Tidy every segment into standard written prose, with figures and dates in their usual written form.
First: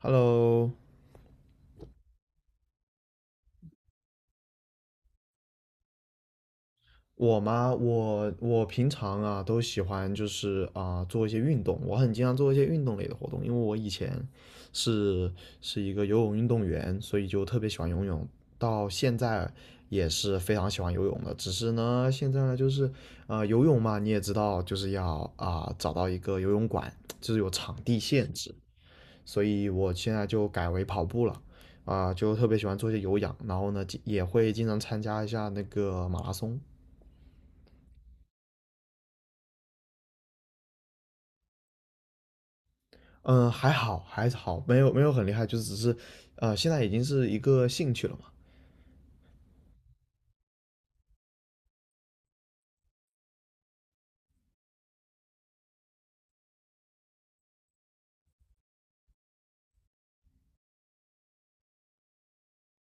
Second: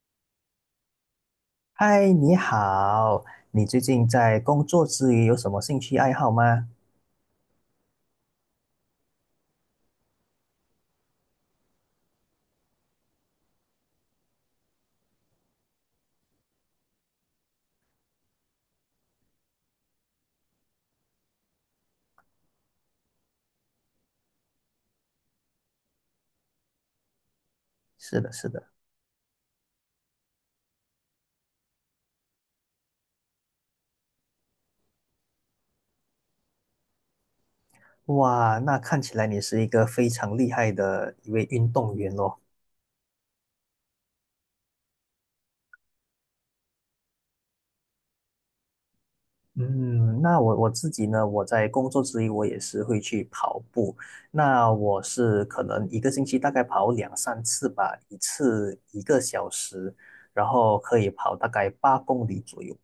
Hello，嗨，你好，你最近在工作之余有什么兴趣爱好吗？我吗？我平常啊都喜欢就是啊、做一些运动，我很经常做一些运动类的活动，因为我以前是是一个游泳运动员，所以就特别喜欢游泳，到现在也是非常喜欢游泳的。只是呢，现在呢就是游泳嘛，你也知道就是要啊、找到一个游泳馆，就是有场地是限的，是制，的。所以我现在就改为跑步了，啊、就特别喜欢做一些有氧，然后呢，也会经常参加一下那个马拉松。哇，那看起来你是一个非常厉害的一位运动员咯。嗯，还好，还好，没有没有很厉害，就只是，现在已经是一个兴趣了嘛。嗯，那我自己呢，我在工作之余我也是会去跑步。那我是可能一个星期大概跑两三次吧，一次一个小时，然后可以跑大概8公里左右。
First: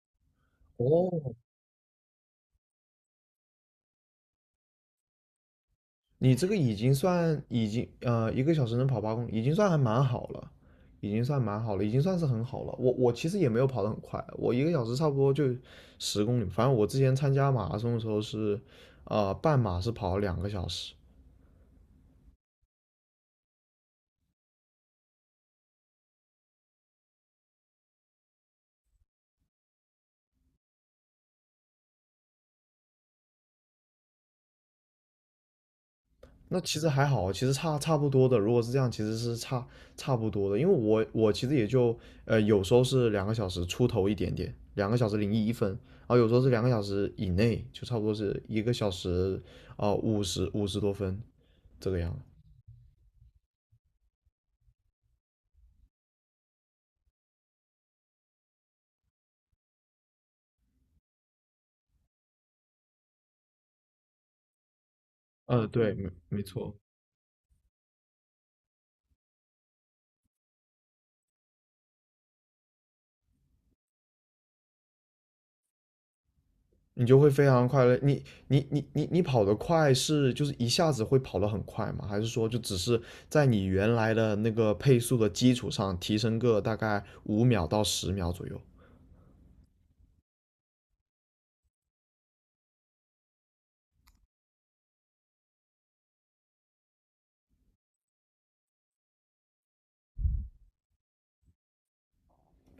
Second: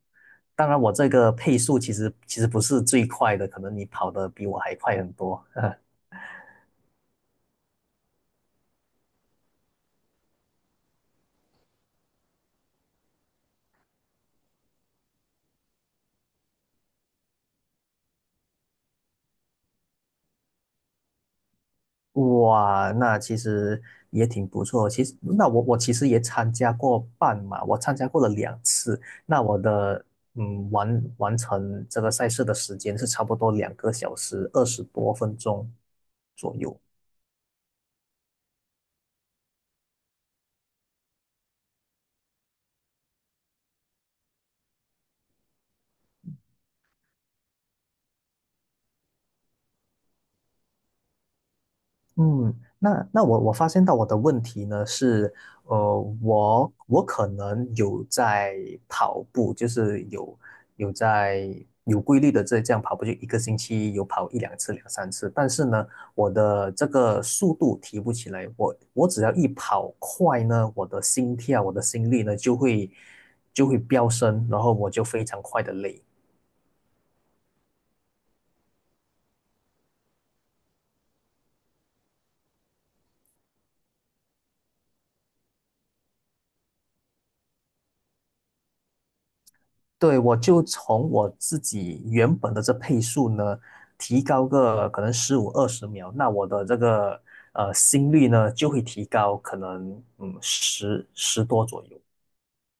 当然，我这哦，个配速其实不是最快的，可能你跑得比我还快很多。你这个已经算一个小时能跑8公里，已经算还蛮好了，已经算蛮好了，已经算是很好了。我其实也没有跑得很快，我一个小时差不多就10公里。反正我之前参加马拉松的时候是，半马是跑了两个小时，哇，那其实也挺不错。其实，那我其实也参加过半马，我参加过了两次。那我的完成这个赛事的时间是差不多2个小时20多分钟左那其右。实还好，其实差不多的。如果是这样，其实是差不多的，因为我其实也就有时候是2个小时出头一点点，2个小时零1分，然后有时候是2个小时以内，就差不多是一个小时啊五十多分这个样子。嗯，那我发现到我的问题呢是，我可能有在跑步，就是有在有规律的这样跑步，就一个星期有跑一两次、两三次，但是呢，对，没我没的错。这个速度提不起来，我只要一跑快呢，我的心跳、我的心率呢就会飙升，然后我就非常快的累。你就会非常快乐。你跑得快是就是一下子会跑得很快吗？还是说就只是在你原来的那个配速的基础上提升个大概5秒到10秒左右？对，我就从我自己原本的这配速呢，提高个可能15、20秒，那我的这个心率呢就会提高，可能十多左右。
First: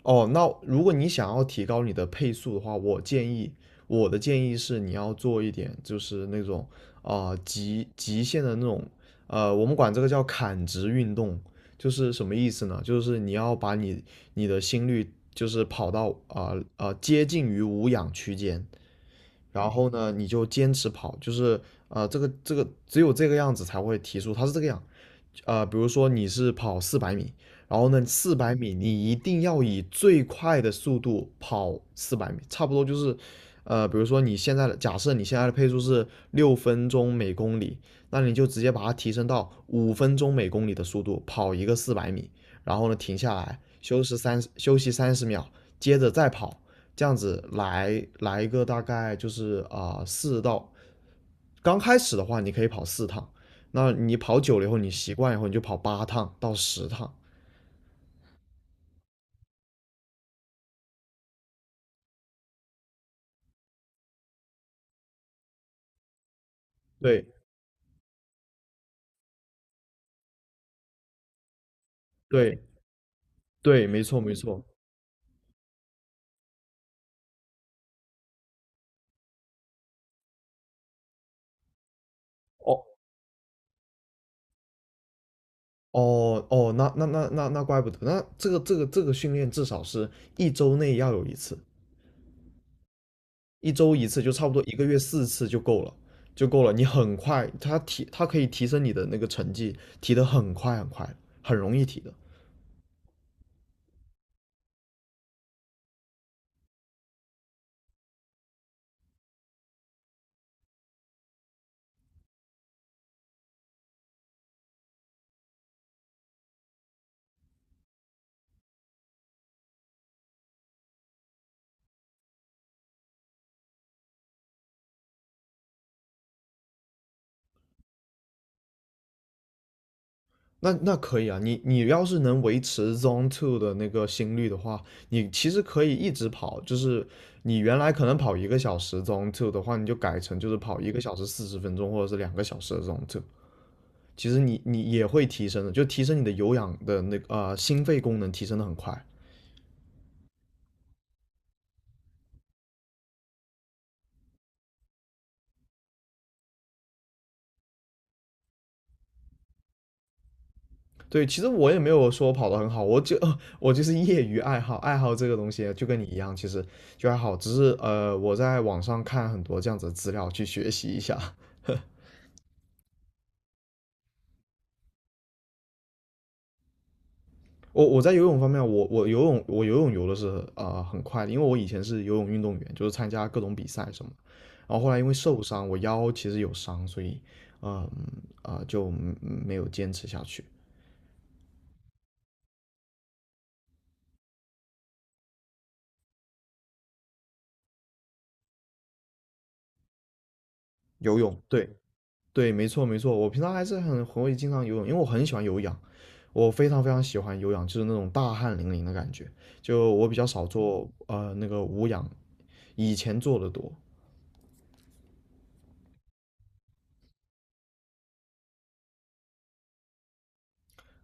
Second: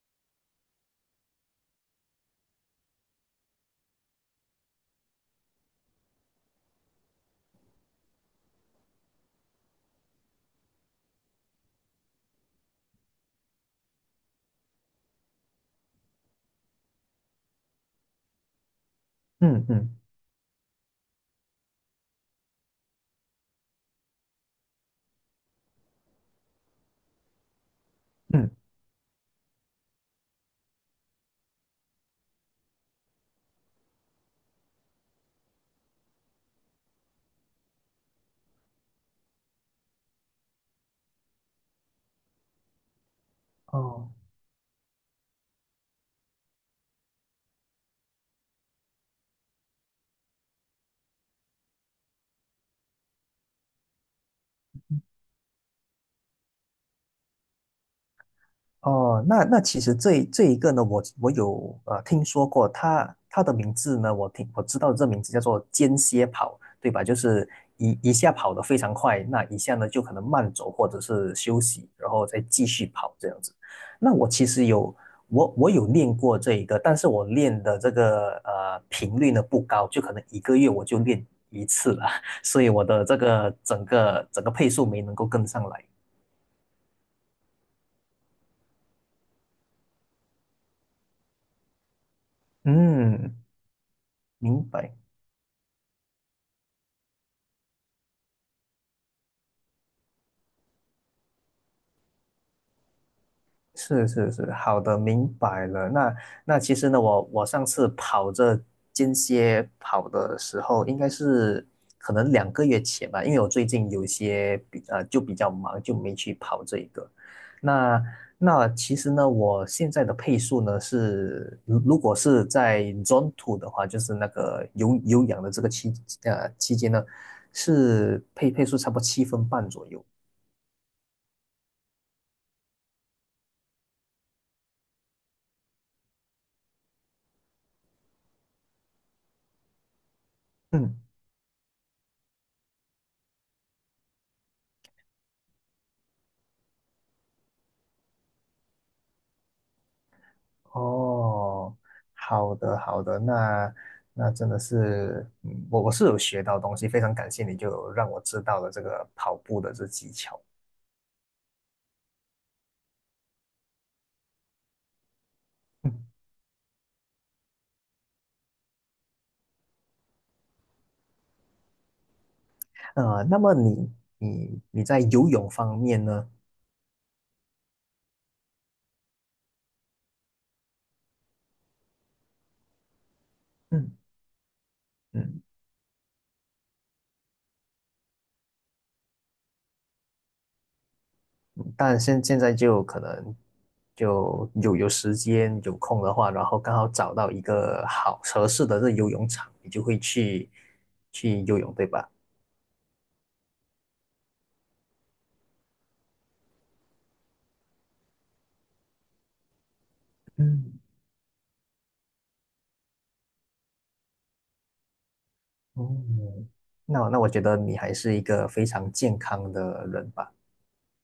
哦，那如果你想要提高你的配速的话，我建议，我的建议是你要做一点，就是那种啊、极限的那种，我们管这个叫砍直运动，就是什么意思呢？就是你要把你的心率就是跑到接近于无氧区间，嗯然后嗯呢，你就坚持跑，就是这个只有这个样子才会提速，它是这个样，比如说你是跑四百米，然后呢，四嗯，百米你一定要以最快的速度跑四百米，差不多就是，比如说你现在的假设你现在的配速是6分钟每公里，那你就直接把它提升到5分钟每公里的速度跑一个四百米，然后呢停下来休哦，息三休息30秒，接着再跑，这样子来一个大概就是啊四、到，刚开始的话你可以跑四趟，那你跑久了以后你习惯以后你就跑8趟到10趟，哦，那其实这一个呢，我有听说过他的名字呢，我知道这名字叫做间歇跑，对吧？就对是一下跑得非常快，那一下呢就可能慢走或者是休息，然后再对继续跑这样子。对，没那错我没其错，实有我有练过这一个，但是我练的这个频率呢不高，就可能一个月我就练一次了，所以哦我的这个整个配速没能够跟上来。哦哦，那怪不得，那这个训练至少是一周内要有一次，嗯，一周一次就差不多明一个白。月四次就够了。就够了，你很快，它提它可以提升你的那个成绩，提得很快很快，很容易提的。是是是，好的，明白了。那其实呢，我上次跑这间歇跑的时候，应该是可能2个月前吧，因为我最近有些就比较忙，就没去跑这一个。那那其实呢，我现在的配速呢是，如果是在 Zone Two 的话，就是那个有氧的这个期间呢，是配速差不多7分半左右。那那可以啊，你要是能维持 Zone Two 的那个心率的话，你其实可以一直跑，就是你原来可能跑一个小时 Zone Two 的话，你就改成就是跑一嗯。个小时40分钟或者是两个小时的 Zone Two，其实你也会提升的，就提升你的有氧的那个心肺功能提升的很快。哦，好的好的，那真的是，我是有学到东西，非常感谢你就有让我知道了这个跑步的这技巧。对，其实我也没有说跑的很好，我就 我就是业余爱好，爱好这个东西 就嗯，跟你一样，其实就还好，只是我在网上看很多这样子的资料去学习一下。那么你在游泳方面呢？我在游泳方面，我游泳游的是很快的，因为我以前是游泳运动员，就是参加各种比赛嗯。什么。然后后来因为受嗯，伤，我腰其实有伤，所以嗯就没有坚持下去。但现在就可能就有时间有空的话，然后刚好找到一个好合适的这游泳场，你就会去游泳，去游泳，对对吧？对，没错没错，我平常还是很会经常游泳，因为我很喜欢有氧，我非常非常喜欢有氧，就是那种大汗淋漓的感觉。就我比较少嗯做那个无氧，以前做的多。哦，那我觉得你还是一个非常健康的人吧。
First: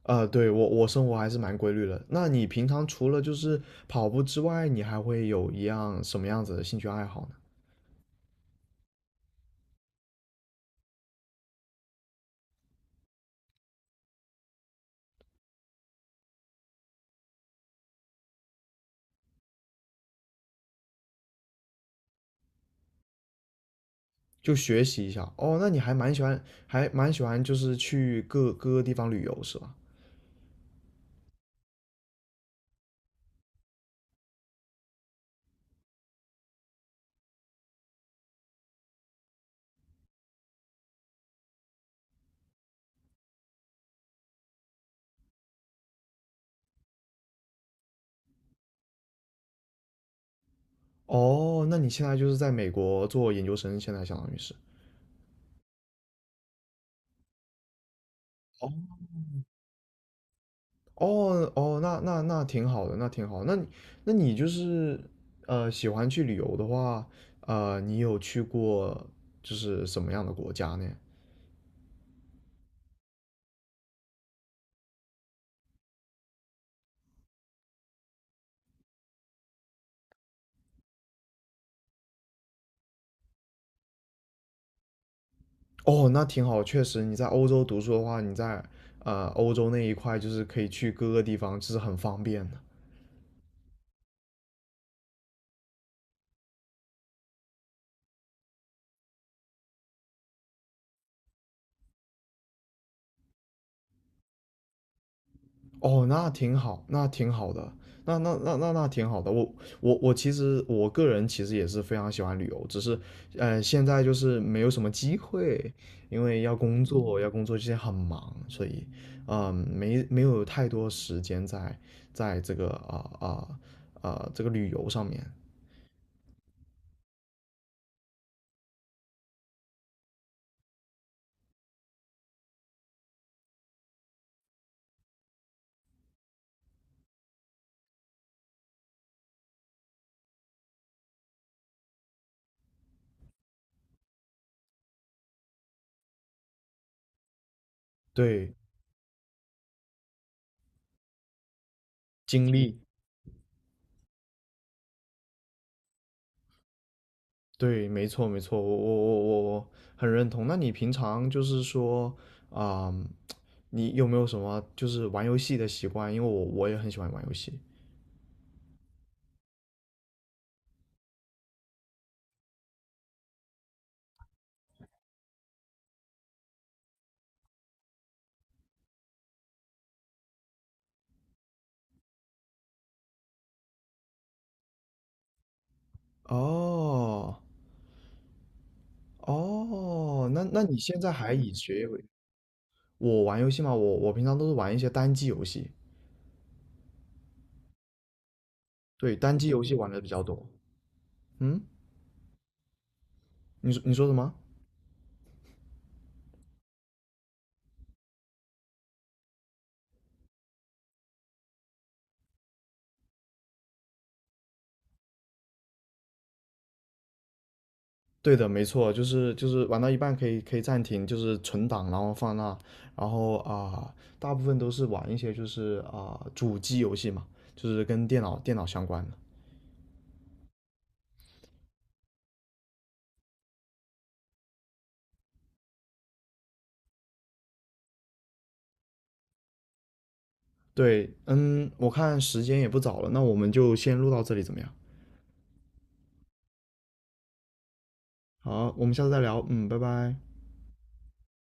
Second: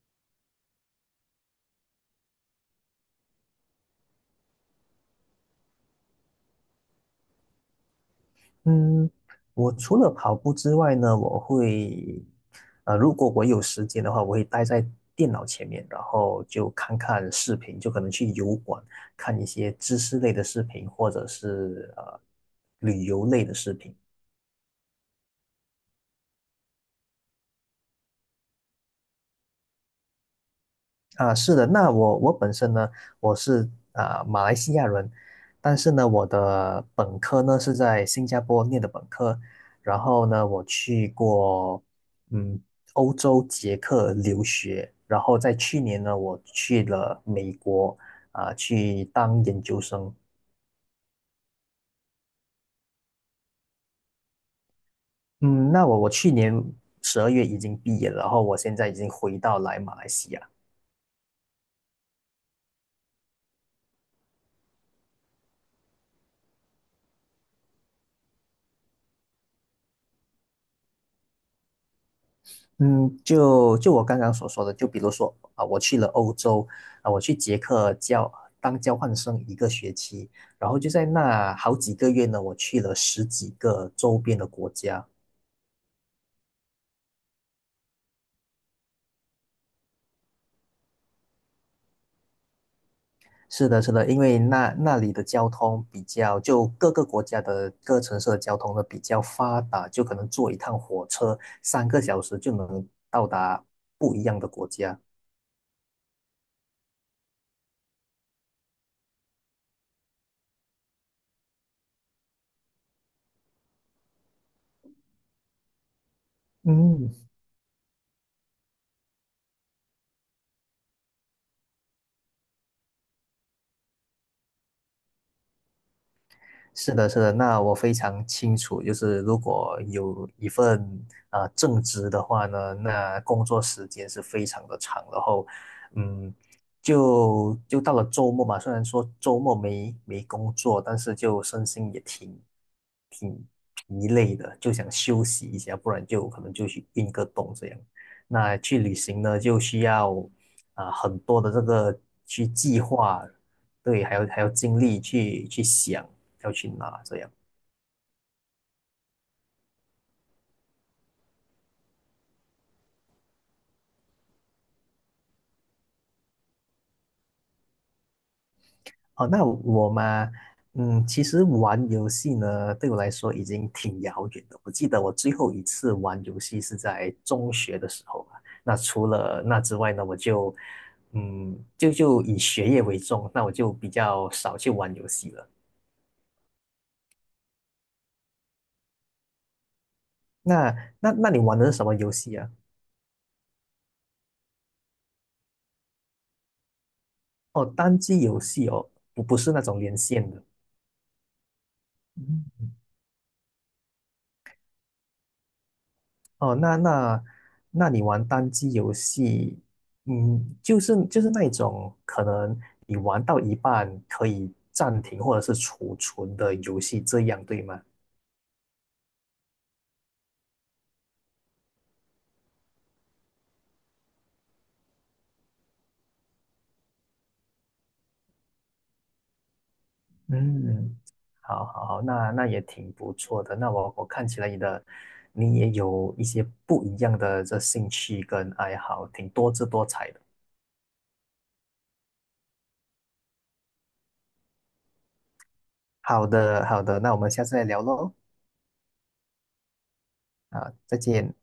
对，我我生活还是蛮规律的。那你平常除了就是跑步之外，你还会有一样什么样子的兴趣爱好呢？嗯，我除了跑步之外呢，我会，如果我有时间的话，我会待在电脑前面，然后就看看视频，就可能去油管看一些知识类的视频，或者是旅游类的视频。就学习一下。哦，那你还蛮喜欢，还蛮喜欢就是去各各个地方旅游是吧？啊，是的，那我本身呢，我是啊马来西亚人，但是呢，我的本科呢是在新加坡念的本科，然后呢，我去过嗯欧洲捷克留学，然后在去年呢，我去了美国啊去当研究生。哦，那你现在就是在美国做研究生，现在相当于是。嗯，那我去年12月已经毕业了，然后我现在哦已经回到来马来西亚。哦哦，那挺好的，那挺好的那你就是喜欢去旅游的话，你有去过就是什么样的国家呢？嗯，就我刚刚所说的，就比如说啊，我去了欧洲啊，我去捷克当交换生一个学期，然后就在那好几个月呢，我去了10几个周边的国家。哦，那挺好，确实你在欧洲读书的话，你在欧洲那一块就是可以去各个地方，这是很方便的。是的，是的，因为那里的交通比较，就各个国家的各城市的交通呢比较发达，就可能坐一趟火车3个小时就能到达不一样的国家。哦，那挺好，那挺好的，那挺好的。我其实我个人其实也是非常喜欢旅游，只是现在就是没有什么机会，因为要工嗯，作，要工作，现在很忙，所以没有太多时间在在这个啊啊这个旅游上面，是的，是的，那我非常清楚，就是如果有一份正职的话呢，那工作时间是非常的长，然后，嗯，就到了周末嘛，虽然说周末没工作，但是就身心也挺疲累的，就想休息一下，不然就可能就去运个动这样。对，那去旅行呢，就需要很多的这个去经历。计划，对，还有精力去想。要去哪这样。对，没错，没错，我很认同。那你平常就是说，啊、你有没有什么就是玩游戏的习惯？因为我我也很喜欢玩游戏。哦，那我嘛，其实玩游戏呢，对我来说已经挺遥远的。我记得我最后一次玩游戏是在中学的时候吧。那除了那之外呢，我就，就以学业为重，那我就比较少去玩游戏了。哦哦，那那你现那在那还你以玩的是学什业么为？游戏啊？我玩游戏嘛，我平常都是玩一些单机游戏，哦，单机游戏哦，对，不单机是那游戏种玩连的比较线的。多。嗯，你说什么？哦，那你玩单机游戏，就是那一种可能你玩到一半可以暂停或者是储存的游戏，这样对吗？对的，没错，就是玩到一半可以暂停，就是存档，然后放那，然后啊、大部分都是玩一些就是啊、主机游戏嘛，就是跟电脑相关的。嗯，好好好，那也挺不错的。那我看起来你也有一些不一样的这兴趣跟爱好，挺多姿多彩的。对，嗯，我看时间也不早了，那我们就先录到这里怎么样？好的好的，那我们下次再聊喽。好，我们下次再聊，嗯，拜拜。啊，再见。